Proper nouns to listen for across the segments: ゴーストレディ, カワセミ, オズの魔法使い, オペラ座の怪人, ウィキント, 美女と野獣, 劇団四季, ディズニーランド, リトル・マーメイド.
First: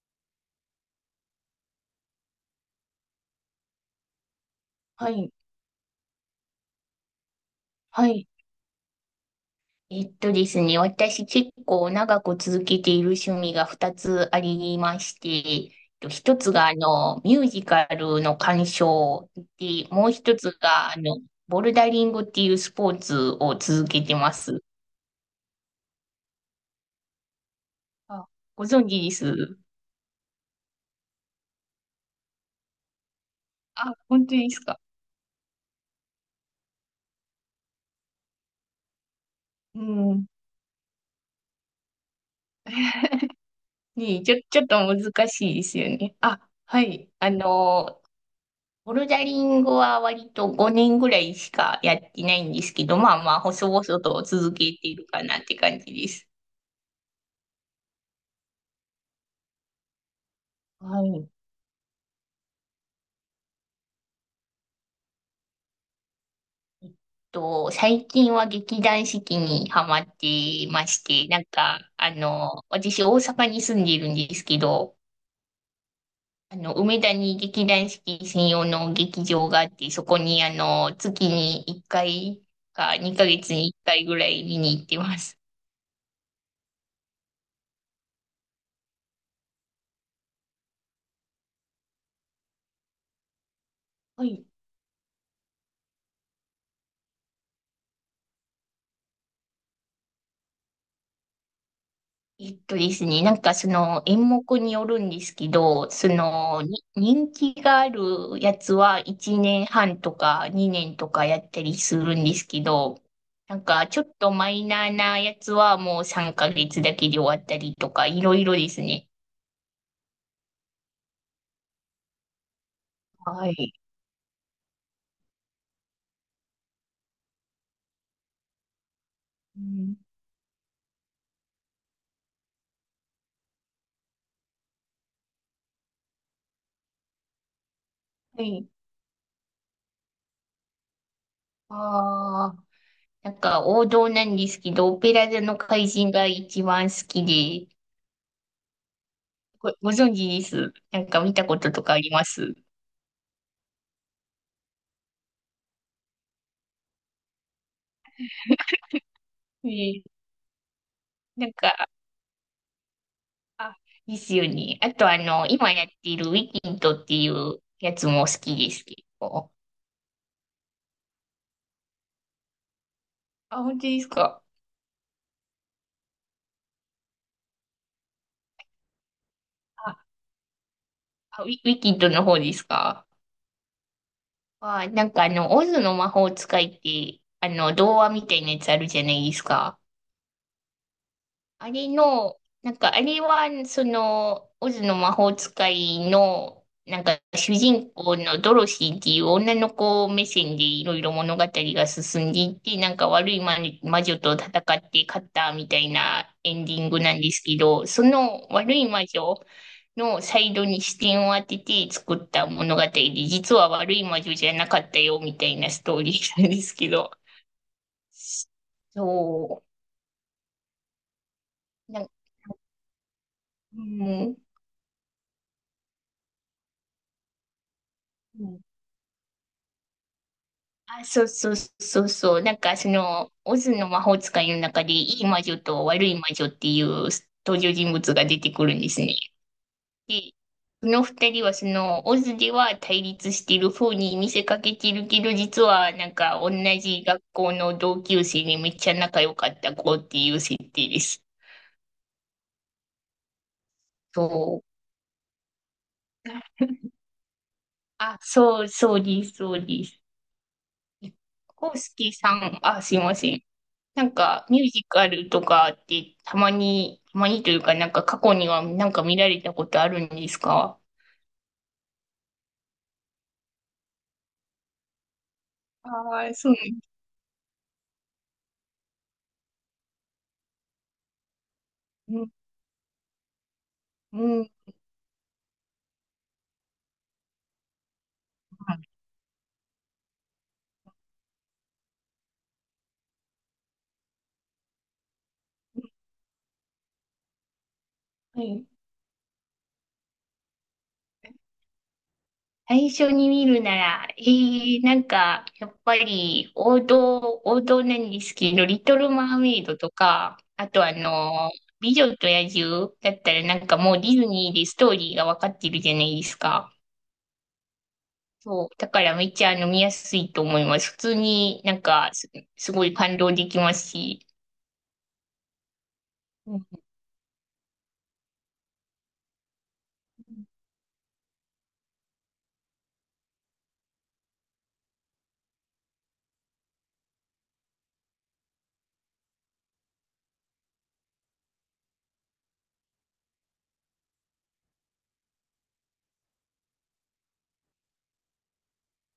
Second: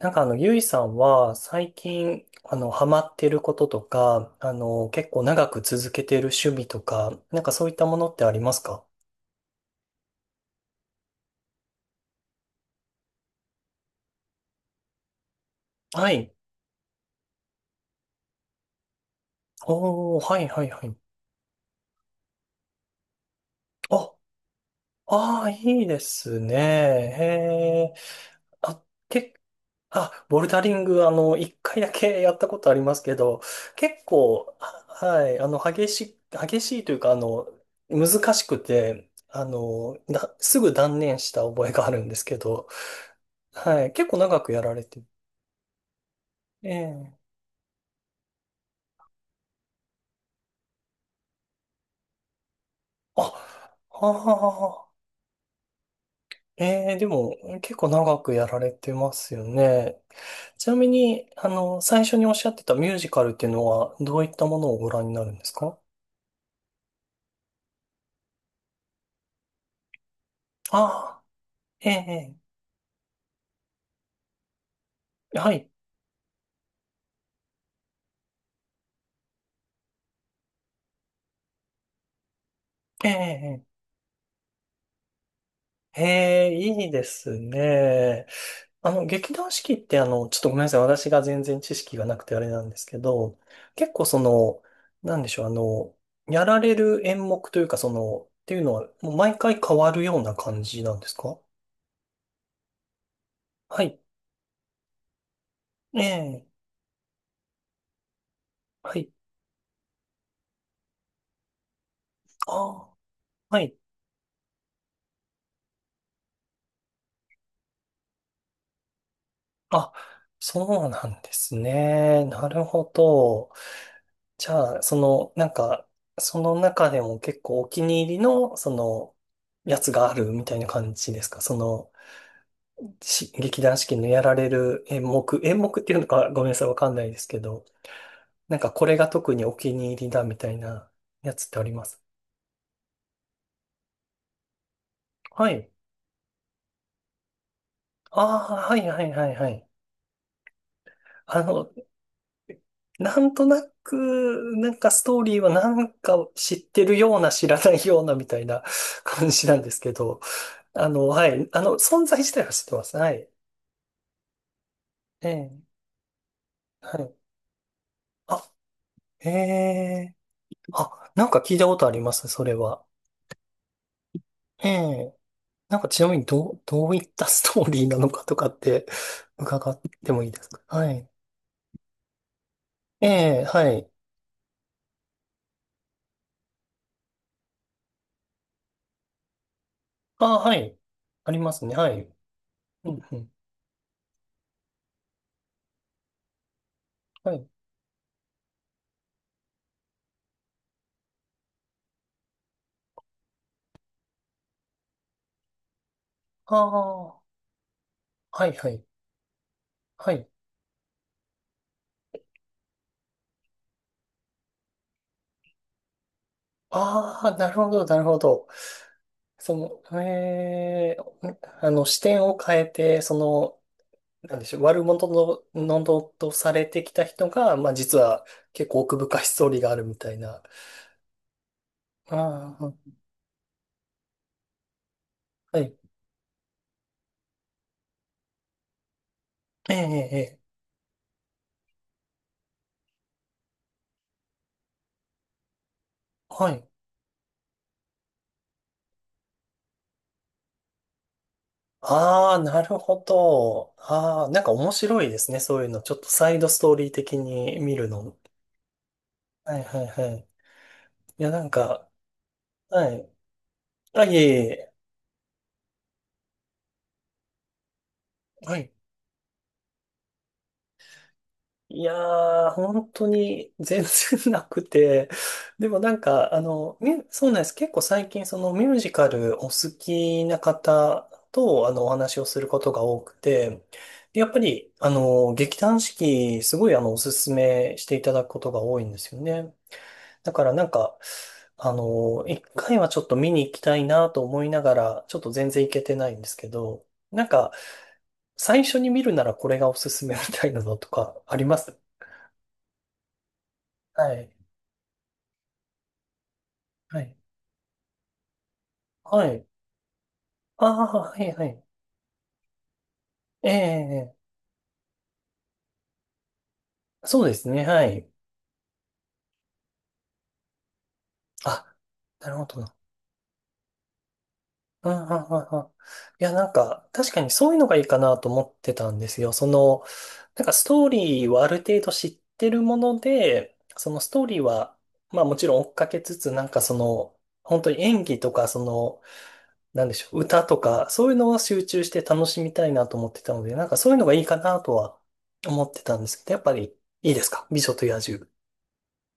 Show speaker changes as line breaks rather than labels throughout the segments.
ゆいさんは最近、ハマってることとか、結
は
構
い、
長く続けてる趣味とか、なんかそういったも
は
のって
い。
ありますか？
ですね、私結構長く続けている趣味が2つありまして、
はい。
1つがミュージカルの鑑賞で、もう
おー、
1
はい
つ
はいは
が
い。
ボルダリングっていうスポーツを続け
あ、
てます。
ああ、いいですね。へえ。
あ、ご
あ、
存知で
け、
す？
あ、ボルダリング、一回だけやったことありますけど、
あ、
結
本当で
構、
すか？
激しいというか、難しくて、
うん。
すぐ断念した覚えがあるんですけど、はい。結
ね
構
え、ちょ、
長く
ち
や
ょっ
られ
と
てる。
難しいですよね。あ、
え
はい。
え。
ボルダリングは割と5年ぐらいしかやってないんですけど、ま
あ、
あまあ、細々
あ
と続けて
あ。
いるかなって感じです。
ええ、でも、結構長くやられてますよね。ちなみ
はい。
に、最初におっしゃってたミュージカルっていうのは、どういったものをご覧になるんですか？
えっ最近は劇団四季にハマっていまし
ああ、
て、なんか、
ええ、え
私大阪に住んでいるんですけど、
え、はい。
梅田に劇団四季専用の劇場があって、そこに月に1回か
え
2ヶ月
え、
に1回ぐらい見に行ってます。
ええ、ええ、いいですね。あの、劇団四季ってちょっとごめんなさい。私が全然知識がなくてあれなんですけど、結構そ
はい。
の、なんでしょう、あの、やられる演目というかその、っていうのは、もう毎回変わるような感じなんですか？
ですね、なんかそ
はい。
の演目によるんですけど、
え
そ
え。
のに人気があるやつ
は
は
い。
1年半とか2年とかやったりするんですけ
ああ、
ど、な
は
ん
い。
かちょっとマイナーなやつはもう3ヶ月だけで終わったりとか、いろいろですね。
あ、そうなんですね。なるほ
は
ど。
い。
じゃあ、その中でも結構お気に入りの、
う
やつ
ん、
があるみたいな感じですか？そのし、劇団四季のやられる演目っていうのかごめんなさい、わかんないですけど、
は
なん
い。
かこれが特にお気に入りだみたいなやつってあります？
ああ、なんか王道なんですけど、オペラ座
は
の
い。
怪人が一番好きで、
ああ、はいはいはいはい。
ご存知です？なんか見
あ
たこと
の、
とかあります？
なんとなく、なんかストーリーはなんか知ってるような知らないようなみたいな 感じなんですけ
え
ど、
え、
あの、は
な
い。
ん
あの、
か、
存在自体は知ってます。はい。
あ、ですよね。あと、
え
今
え、
やっているウィキン
は
トっ
い。
ていうやつも好
あ、
きです、結
え
構。
え、あ、なんか聞いたことあります、それは。
あ、本当ですか。
ええ、なんかちなみにどういったストーリーなのかとかって伺っ
あ、
てもいいですか？はい。
ウィキントの方ですか？
ええ、はい。
あ、なんかオズの魔法使いって、童話みたいなやつあるじゃないですか。
ああ、はい。あります
あ
ね。
れ
はい。
の、なん
う
か
ん、
あ
う
れ
ん。
は、オズの魔法使いの、なんか
はい。
主人公のドロシーっていう女の子目線でいろいろ物語が進んでいって、なんか悪い魔女と戦って勝ったみたいな
あ
エン
あ、
ディングなん
は
ですけど、その
い、は
悪
い。
い魔女
は
の
い。
サイドに視点を当てて作った物語で、実は悪い魔女じゃなかったよみたいなストーリーなんですけど、
ああ、なるほど、なるほど。そ
そ
ええ、
う、な
視
んか、
点を変えて、その、
うん、
なんでしょう、悪者の、のどとされてきた人が、まあ実は結構奥深いストーリーがあるみたいな。
あ、そうそうそうそう。な
あ
ん
あ、
かオズの魔法使いの中で、いい魔女
はい。
と悪い魔女っていう登場人物が出てくるんですね。
ええ、ええ、え
で、
え、
その二人はオズでは対立してる風に見せかけてるけど、実はなんか
は
同
い。
じ学校の同級生にめっちゃ仲良かった子っていう設定です。
ああ、なるほど。ああ、なんか
そ
面
う。
白いですね。そういうの。ちょっとサイドストーリー的に見るの。
あ、そう、そうです、そ
は
う
いは
で
い
す。
はい。いや、なん
コウス
か、
ケさん、あ、
は
すい
い。
ません。
あ、
なん
いえ
か、
い
ミュ
え。
ージカルとかってたまに、たまにというか、なんか過去に
は
は
い。
なんか見られたことあるんですか？
いやー、本当に全然なくて。でもなん
あ
か、
あ、
あ
そうなん
の、
で
ミュそうなんです。結構最近そのミュージカルお好きな方と、お
す
話
ね。
をすることが多くて、
う
でやっぱ
ん、うん、
り、劇団四季、すごいおすすめしていただくことが多いん
は
ですよね。だからなんか、あの一回はちょっと見に行きたいなと思いながら、ちょっと全然行けてないんですけど、なんか、最
い。
初に見るならこれがおすすめみたいなのとかあります？
最初に見るなら、
はい。
なんか、やっぱり王
はい。
道、王道なんですけど、リトル・
は
マー
い。
メイドとか、
あ
あと
あ、はい、はい。
美女と野獣だったら
え
なんかもうディ
え、
ズニーでストーリーがわかってるじゃないですか。
そうですね、はい。
そう。だからめっちゃ飲みやすいと思います。普通にな
あ、
んか
な
す、
るほどね。
すごい感動できますし、
うんうんうんうん。いや、なん
うん、
か、確かにそういうのがいいかなと思ってたんですよ。なんかストーリーはある程度知ってるもので、そのストーリーは、まあもちろん追っかけつつ、本当に演技とか、その、なんでしょう、歌とか、そういうのは集中して楽しみたいなと思ってたので、なんかそういうのがいいかなとは思ってたんですけど、やっぱりいいですか、美女と野獣。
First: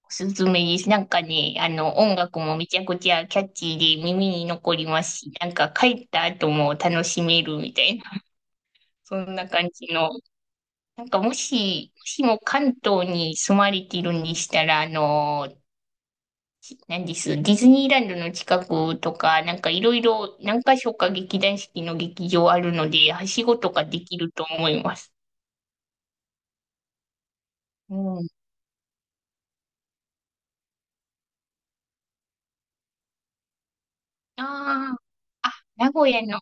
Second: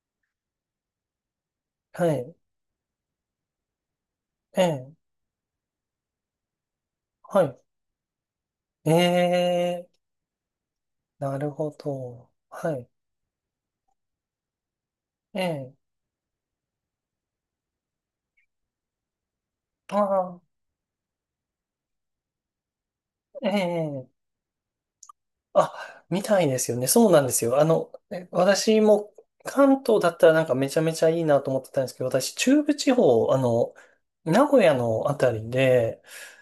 おすすめです。なんかね、
は
音
い。
楽もめちゃくちゃキャッチーで耳に
え
残り
え。
ますし、なんか帰った後も楽しめ
は
る
い。
みたいな、
え
そんな感じ
え。
の。なんかも
なるほ
し、もし
ど。
も
は
関
い。
東に住まれているんでしたら、
ええ。
なんです、ディズニーランドの近くとか、なんかいろ
あ
いろ
あ。
何か所か劇団四季の劇場あるので、はし
え
ごとかで
え、
きると思います。
あ、みたいですよね。そうなんですよ。
うん。
私も関東だったらなんかめちゃめちゃいいなと思ってたんですけど、私中部地方、
あ
名古屋のあたり
あ、あ、名
で、
古屋の。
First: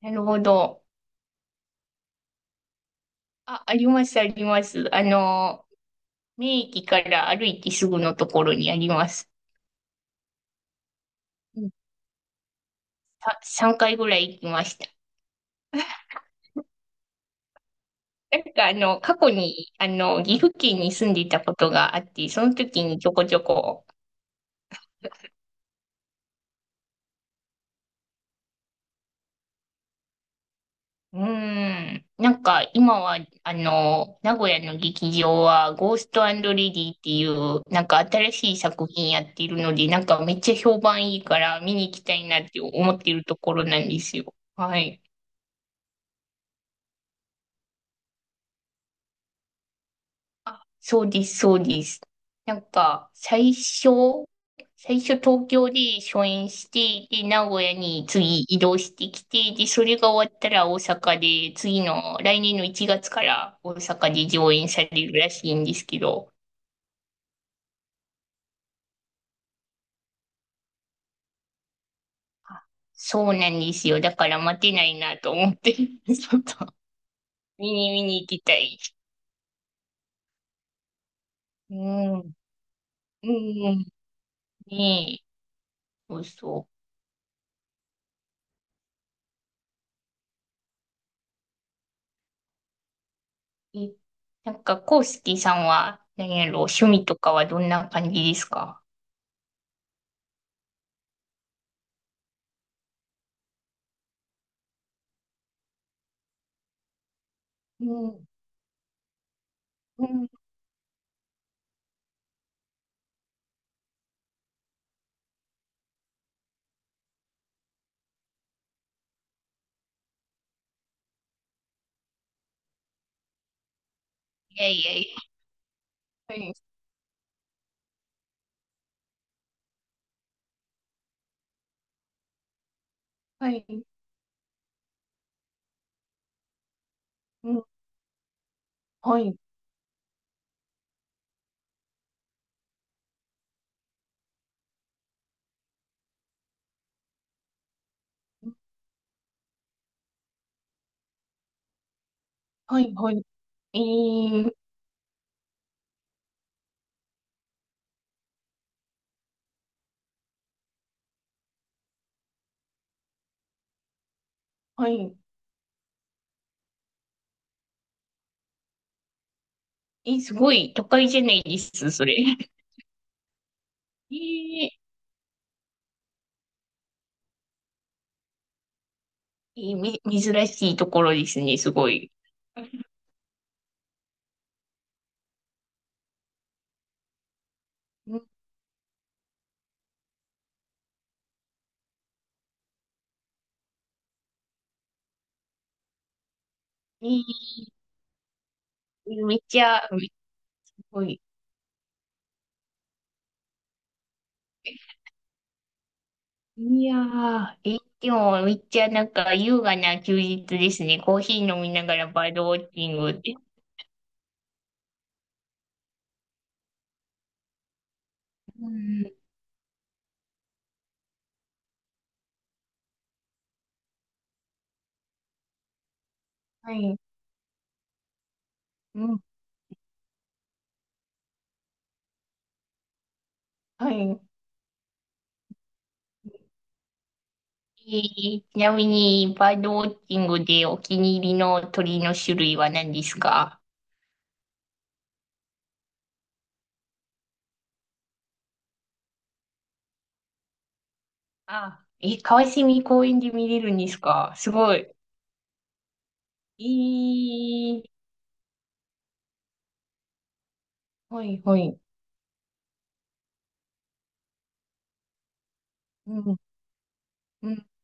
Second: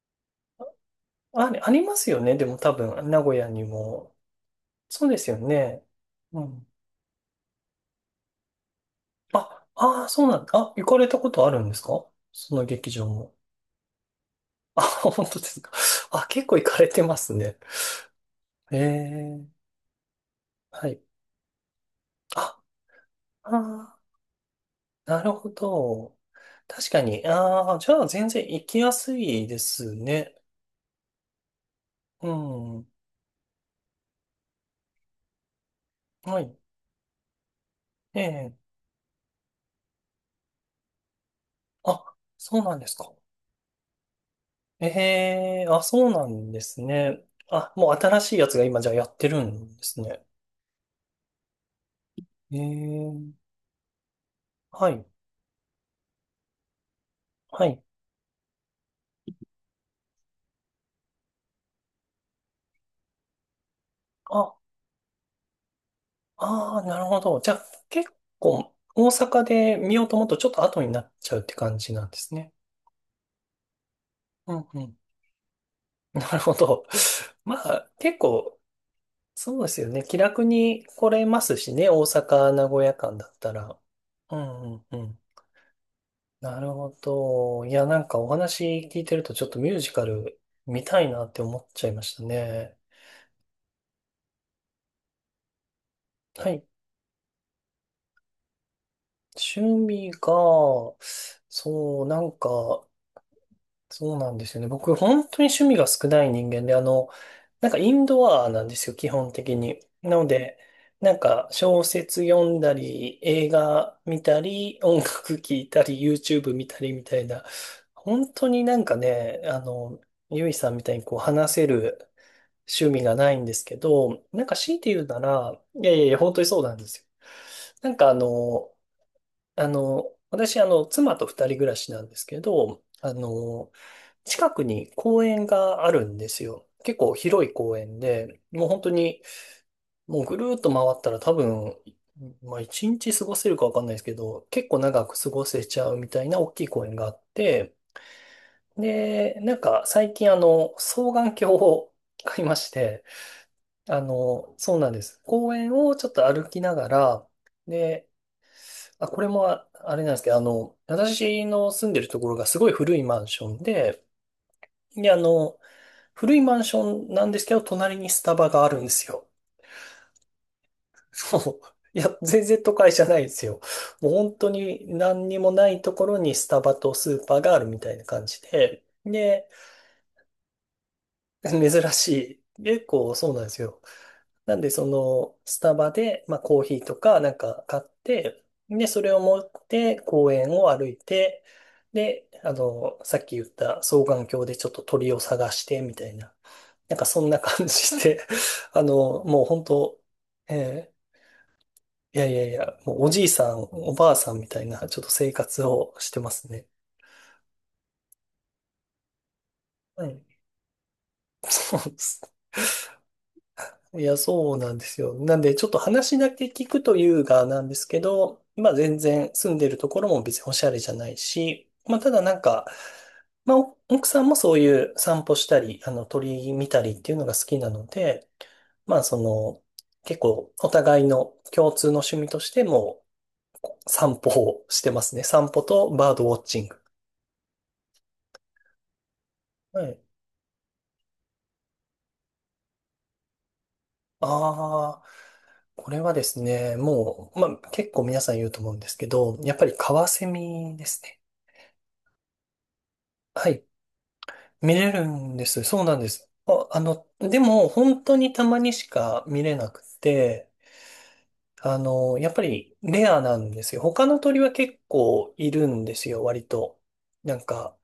なるほど。
あ、ありますよね。でも多分、名古屋
あ、
に
ありま
も。
す、あります。
そうですよね。う
名
ん。
駅から歩いてすぐのところにあります。
あ、ああ、そうなんだ。あ、行かれたことある
う
ん
ん、
ですか、その劇場も。
さ、3回ぐらい行きまし
あ、
た。
本当ですか。あ、結構行かれてますね。
なんか
え
過去
え、
に、岐阜県
は
に
い。
住んでいたことがあって、その
あ、
時にちょこちょ
あ
こ、
ー、なるほど。確かに。ああ、じゃあ全然行きやすいですね。
うーん。
う
なんか
ん。
今は、名古屋の劇場は、ゴーストレ
は
デ
い。
ィっていう、なんか
え
新し
え。
い作品やってるので、なんかめっちゃ評判いいから見に行き
あ、
たいなっ
そ
て
うなんで
思
す
っ
か。
てるところなんですよ。はい。
ええ、あ、そうなんですね。あ、もう新しいやつが今じゃあやってるんですね。
あ、そうです、そうです。な
え
んか、
え。
最初、
は
最
い。
初東京で初演して、で、名古
は
屋
い。
に次移動してきて、で、それが終わったら大阪で、次の来年の1月から大阪で上
あ、
演されるらしいんですけど、
ああ、なるほど。じゃあ結構大阪で見ようと思うとちょっと後になっちゃうって感じなんですね。
あ、そうなんですよ。だから
う
待
ん
て
う
な
ん。
いなと思って、ち
なる
ょっ
ほ
と
ど。ま
見
あ、
に見
結
に行きた
構
い。
そうですよね。気楽に来れますし
う
ね。大
ん、う
阪、名古屋間だったら。
ん、
うんうんう
ね
ん。
え、そうそ
なる
う。
ほど。いや、なんかお話聞いてるとちょっとミュージカル見たいなって思っちゃいましたね。
えなんか、コウスキーさんは、何
は
やろ、
い。
趣味とかはどんな感じですか？
趣味が、そう、そうなんですよね。僕、本当に趣味が少ない人間で、なんか
う
イン
ん、
ドアなんですよ、基本的に。
う
なの
ん、
で、なんか小説読んだり、映画見たり、音楽聴いたり、YouTube 見たりみたいな、本当になんかね、あの、ゆいさんみたいにこう話せる趣味がないんですけど、なんか
いや
強い
い
て
や
言うな
い
ら、いやいやいや、本当にそう
や、
なんですよ。なんかあの、私、妻と二人暮らしなんですけど、
はい、はい、
近くに公園があるんですよ。結構広
う
い
ん、
公園で、もう本当
は
に、
い、
もうぐるーっと回ったら多分、まあ一日過ごせるかわかんないですけど、結構長く過ごせちゃうみたいな大きい公園があって、で、なんか最近双眼鏡を買いまし
はい、
て、
はい、え
あ
ー、
の、そうなんです。公園をちょっと歩きながら、で、あ、これもああれなんですけど、私の住んでるところがすごい古いマンションで、
は
で、
い、
古いマンションなんですけど、隣にスタバがあるんですよ。
え、すごい都会じゃな
そ
いです、
う。い
そ
や、
れ。
全 然都会じゃないですよ。もう
え
本当
ー、
に何にもないところにスタバとスーパーがあるみたいな感じで、で、
えーみ、珍しいところですね、
珍
すご
し
い。
い。結構そうなんですよ。なんで、その、スタバで、まあ、コーヒーとか、なんか買っ
うん、
て、で、それを持って公園を歩いて、で、さっき言った双眼鏡でちょっと鳥を探して、みたいな。なんかそんな
え
感じで、あの、
めっ
もう
ち
本
ゃ、
当、
す
えー
ごい。
いやいやいや、もうおじいさん、おばあさんみたいな、ちょっと生活をしてますね。
いやー、え、でもめっちゃなんか優雅な
は
休
い。
日ですね。コーヒ ー飲み
そ
な
う
が
で
らバー
す。
ドウォッチング。
いや、そうなんですよ。なんで、ちょっと話だけ聞くというがなんですけど、
う
まあ全
ん。
然住んでるところも別におしゃれじゃないし、まあただなんか、まあお奥さんもそういう散歩したり、あの鳥見
は
たり
い。
っていうのが好きなので、まあ
う
そ
ん。
の、結構お互いの共通の趣味としても
は
散
い。
歩をしてますね。散歩とバードウォッチング。
えちなみに、バード
は
ウォッ
い。
チングでお気に入りの鳥の種類は何ですか？
ああ、これはですね、もう、まあ結構皆さん言うと思うんですけど、やっぱりカワセミですね。
あ、え、川蝉公園で見
は
れ
い。
るんですか？すご
見
い。
れるんです。そうなんです。
え
あ、あの、でも、
ー、
本当にたまにしか見れなくて、
はい。は
あ
い。
の、やっぱりレアなんですよ。他の鳥は結構いるんです
う
よ、
ん。
割と。なん
うん。
か、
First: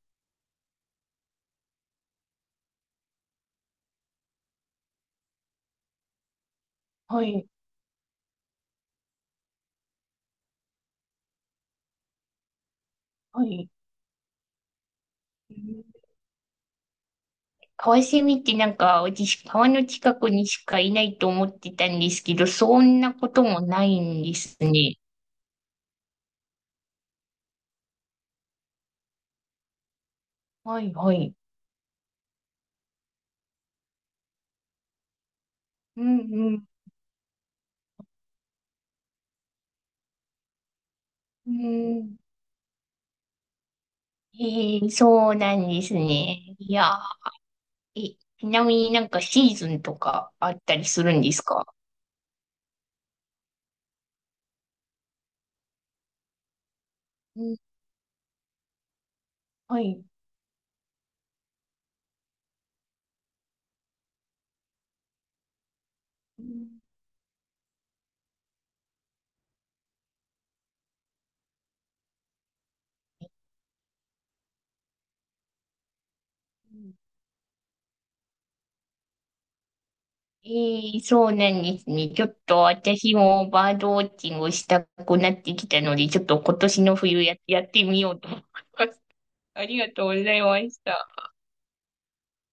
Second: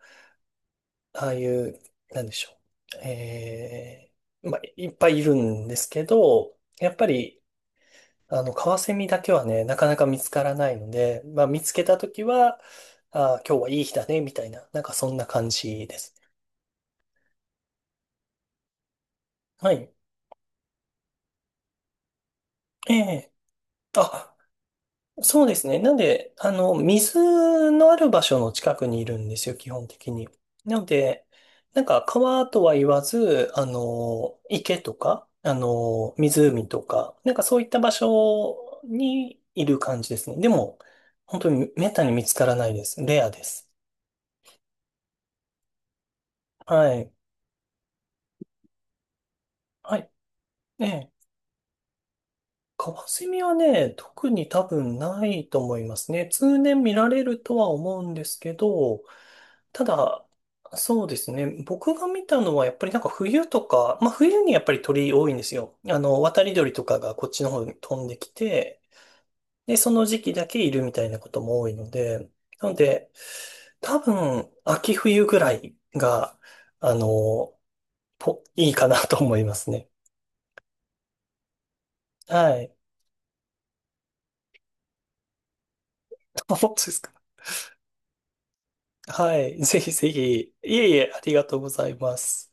ああいう、なんでしょう。えー、まあ、いっぱいいるんですけど、やっぱ
は
り、
い。
カワセミだけはね、なかなか見つからないので、まあ、見つけたときは、あ
は
ー、今日
い。
はいい日だね、みたいな、なんかそんな感じです。
カワセミってなんか、私、川
は
の
い。
近くにしかいないと思ってたんですけど、そ
え
んなこ
え、
ともないんで
あ、
すね。
そうですね。なんで、水のある場所の近くにいるんですよ、基本的に。な
は
の
い。は
で、
い。
なんか川とは言わず、あの、池とか、あ
う
の、
ん。うん。
湖とか、なんかそういった場所にいる感じですね。でも、本当
う
に滅多に
ん。
見つからないです。レアです。
ええ、そうなんですね。い
は
や
い。
ー、え、ちなみになんかシーズンと
は
かあったり
い。え
するん
え、
ですか？
カワセミはね、特に多分ないと思いますね。通年見られる
う
と
ん、
は思うんですけど、
は
た
い。
だ、そうですね。僕が見たのはやっぱりなんか冬とか、まあ冬にやっぱり鳥多いんですよ。あの、渡
う
り鳥
ん、
とかがこっちの方に飛んできて、で、その時期だけいるみたいなことも多いので、なので、多分秋冬ぐらいが、あの、ぽいいかなと思いますね。
ええ、そうなんですね。ちょっと
はい。
私もバードウォッチングをしたくなってきたので、ちょっと 今
そう
年
で
の
すか。
冬やってみようと思います。
は い。
あ
ぜ
りが
ひ
と
ぜ
う
ひ。
ござい
い
まし
えい
た。
え、ありがとうございます。